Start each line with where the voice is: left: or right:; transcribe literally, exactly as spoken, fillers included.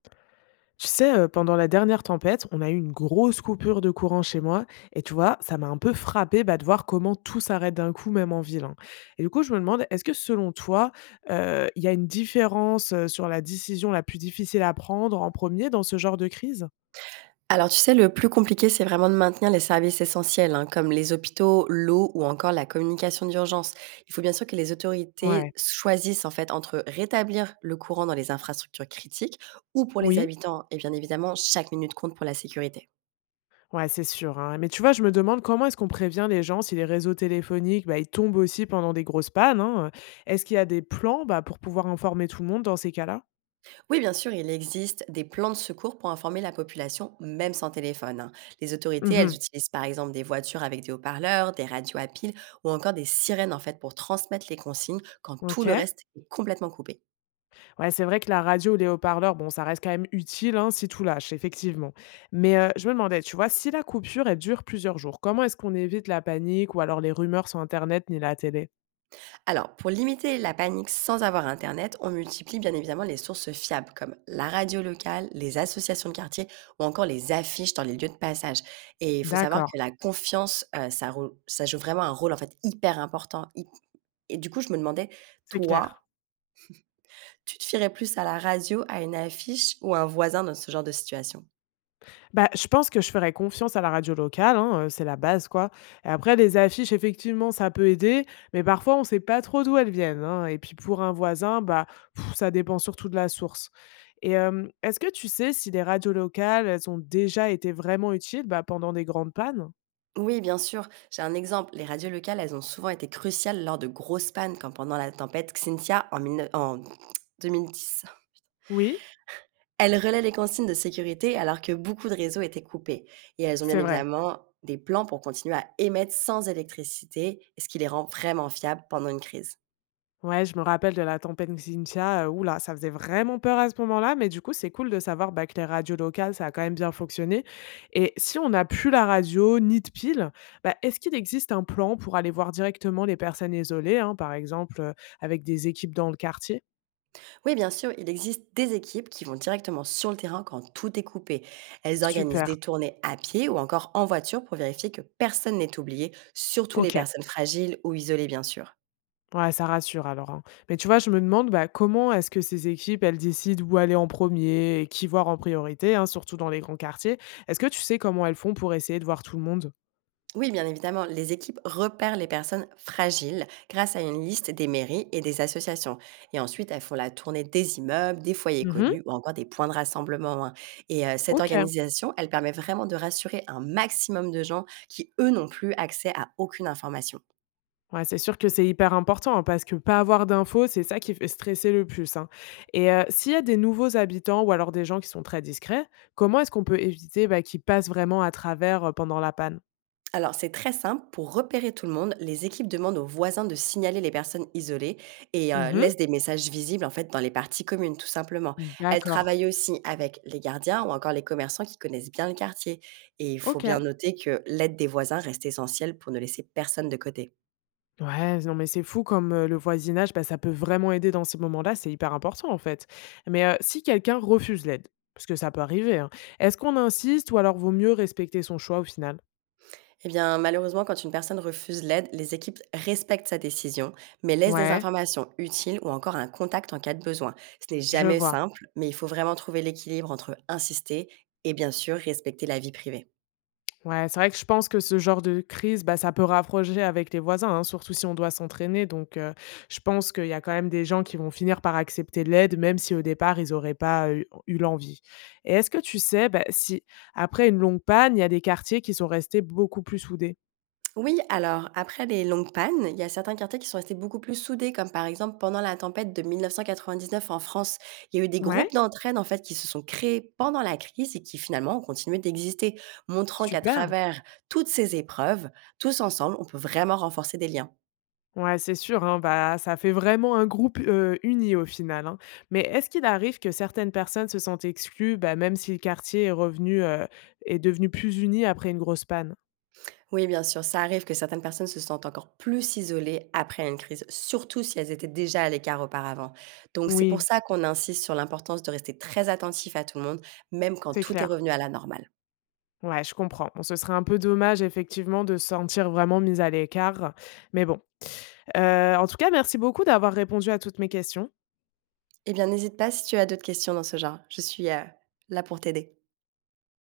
left: Tu sais, heu, pendant la dernière tempête, on a eu une grosse coupure de courant chez moi et tu vois, ça m'a un peu frappée, bah, de voir comment tout s'arrête d'un coup, même en ville, hein. Et du coup, je me demande, est-ce que selon toi, heu, il y a une différence, heu, sur la décision la plus difficile à prendre en premier dans ce genre de crise?
right: Alors tu sais, le plus compliqué, c'est vraiment de maintenir les services essentiels, hein, comme les hôpitaux, l'eau ou encore la communication d'urgence. Il faut bien sûr que les autorités
left: Ouais.
right: choisissent en fait entre rétablir le courant dans les infrastructures critiques ou pour les
left: Oui.
right: habitants. Et bien évidemment, chaque minute compte pour la sécurité.
left: Ouais, c'est sûr, hein. Mais tu vois, je me demande comment est-ce qu'on prévient les gens si les réseaux téléphoniques, bah, ils tombent aussi pendant des grosses pannes, hein. Est-ce qu'il y a des plans, bah, pour pouvoir informer tout le monde dans ces cas-là?
right: Oui, bien sûr, il existe des plans de secours pour informer la population, même sans téléphone, hein. Les autorités, elles
left: Mmh.
right: utilisent par exemple des voitures avec des haut-parleurs, des radios à piles ou encore des sirènes en fait pour transmettre les consignes quand tout le
left: OK.
right: reste est complètement coupé.
left: Ouais, c'est vrai que la radio ou les haut-parleurs, bon, ça reste quand même utile hein, si tout lâche, effectivement. Mais euh, je me demandais, tu vois, si la coupure elle dure plusieurs jours, comment est-ce qu'on évite la panique ou alors les rumeurs sur Internet ni la télé?
right: Alors, pour limiter la panique sans avoir Internet, on multiplie bien évidemment les sources fiables comme la radio locale, les associations de quartier ou encore les affiches dans les lieux de passage. Et il faut savoir
left: D'accord,
right: que la confiance, euh, ça, rou- ça joue vraiment un rôle en fait hyper important. Hy- Et du coup, je me demandais,
left: c'est
right: toi,
left: clair.
right: tu te fierais plus à la radio, à une affiche ou à un voisin dans ce genre de situation.
left: Bah, je pense que je ferais confiance à la radio locale, hein, heu, c'est la base, quoi. Et après les affiches, effectivement, ça peut aider, mais parfois on ne sait pas trop d'où elles viennent, hein. Et puis pour un voisin, bah, pff, ça dépend surtout de la source. Et hem, est-ce que tu sais si les radios locales, elles ont déjà été vraiment utiles, bah, pendant des grandes pannes?
right: Oui, bien sûr. J'ai un exemple. Les radios locales, elles ont souvent été cruciales lors de grosses pannes, comme pendant la tempête Xynthia en, dix-neuf en deux mille dix.
left: Oui,
right: Elles relaient les consignes de sécurité alors que beaucoup de réseaux étaient coupés. Et elles ont bien
left: c'est vrai.
right: évidemment des plans pour continuer à émettre sans électricité, ce qui les rend vraiment fiables pendant une crise.
left: Ouais, je me rappelle de la tempête Xynthia, heu, ouh ça faisait vraiment peur à ce moment-là, mais du coup, c'est cool de savoir, bah, que les radios locales, ça a quand même bien fonctionné et si on n'a plus la radio ni de pile, bah, est-ce qu'il existe un plan pour aller voir directement les personnes isolées, hein, par exemple, heu, avec des équipes dans le quartier?
right: Oui, bien sûr, il existe des équipes qui vont directement sur le terrain quand tout est coupé. Elles organisent
left: Super,
right: des tournées à pied ou encore en voiture pour vérifier que personne n'est oublié, surtout les
left: OK.
right: personnes fragiles ou isolées, bien sûr.
left: Ouais, ça rassure alors, hein. Mais tu vois, je me demande, bah, comment est-ce que ces équipes, elles décident où aller en premier, et qui voir en priorité, hein, surtout dans les grands quartiers? Est-ce que tu sais comment elles font pour essayer de voir tout le monde?
right: Oui, bien évidemment, les équipes repèrent les personnes fragiles grâce à une liste des mairies et des associations. Et ensuite, elles font la tournée des immeubles, des foyers
left: Mmh.
right: connus ou encore des points de rassemblement, hein. Et euh, cette
left: OK.
right: organisation, elle permet vraiment de rassurer un maximum de gens qui, eux, n'ont plus accès à aucune information.
left: Ouais, c'est sûr que c'est hyper important hein, parce que pas avoir d'infos, c'est ça qui fait stresser le plus, hein. Et heu, s'il y a des nouveaux habitants ou alors des gens qui sont très discrets, comment est-ce qu'on peut éviter, bah, qu'ils passent vraiment à travers, heu, pendant la panne?
right: Alors, c'est très simple. Pour repérer tout le monde, les équipes demandent aux voisins de signaler les personnes isolées et euh,
left: Mmh.
right: laissent des messages visibles en fait dans les parties communes, tout simplement. Elles
left: D'accord.
right: travaillent aussi avec les gardiens ou encore les commerçants qui connaissent bien le quartier. Et il faut bien
left: OK.
right: noter que l'aide des voisins reste essentielle pour ne laisser personne de côté.
left: Ouais, non, mais c'est fou comme, heu, le voisinage, bah, ça peut vraiment aider dans ces moments-là, c'est hyper important, en fait. Mais heu, si quelqu'un refuse l'aide, parce que ça peut arriver, hein, est-ce qu'on insiste ou alors vaut mieux respecter son choix au final?
right: Eh bien, malheureusement, quand une personne refuse l'aide, les équipes respectent sa décision, mais laissent des
left: Ouais,
right: informations utiles ou encore un contact en cas de besoin. Ce n'est
left: je
right: jamais
left: vois.
right: simple, mais il faut vraiment trouver l'équilibre entre insister et bien sûr respecter la vie privée.
left: Ouais, c'est vrai que je pense que ce genre de crise, bah, ça peut rapprocher avec les voisins, hein, surtout si on doit s'entraîner. Donc, heu, je pense qu'il y a quand même des gens qui vont finir par accepter l'aide, même si au départ, ils auraient pas eu eu l'envie. Et est-ce que tu sais, bah, si après une longue panne, il y a des quartiers qui sont restés beaucoup plus soudés?
right: Oui, alors après les longues pannes, il y a certains quartiers qui sont restés beaucoup plus soudés, comme par exemple pendant la tempête de mille neuf cent quatre-vingt-dix-neuf en France. Il y a eu des
left: Ouais,
right: groupes d'entraide en fait qui se sont créés pendant la crise et qui finalement ont continué d'exister, montrant qu'à
left: super.
right: travers toutes ces épreuves, tous ensemble, on peut vraiment renforcer des liens.
left: Ouais, c'est sûr, hein, bah, ça fait vraiment un groupe, heu, uni au final, hein. Mais est-ce qu'il arrive que certaines personnes se sentent exclues, bah, même si le quartier est revenu, heu, est devenu plus uni après une grosse panne?
right: Oui, bien sûr, ça arrive que certaines personnes se sentent encore plus isolées après une crise, surtout si elles étaient déjà à l'écart auparavant. Donc c'est pour
left: Oui.
right: ça qu'on insiste sur l'importance de rester très attentif à tout le monde, même quand
left: C'est
right: tout est
left: clair.
right: revenu à la normale.
left: Ouais, je comprends. Bon, ce serait un peu dommage, effectivement, de se sentir vraiment mise à l'écart, mais bon. Heu, en tout cas, merci beaucoup d'avoir répondu à toutes mes questions.
right: Eh bien, n'hésite pas si tu as d'autres questions dans ce genre. Je suis, heu, là pour t'aider.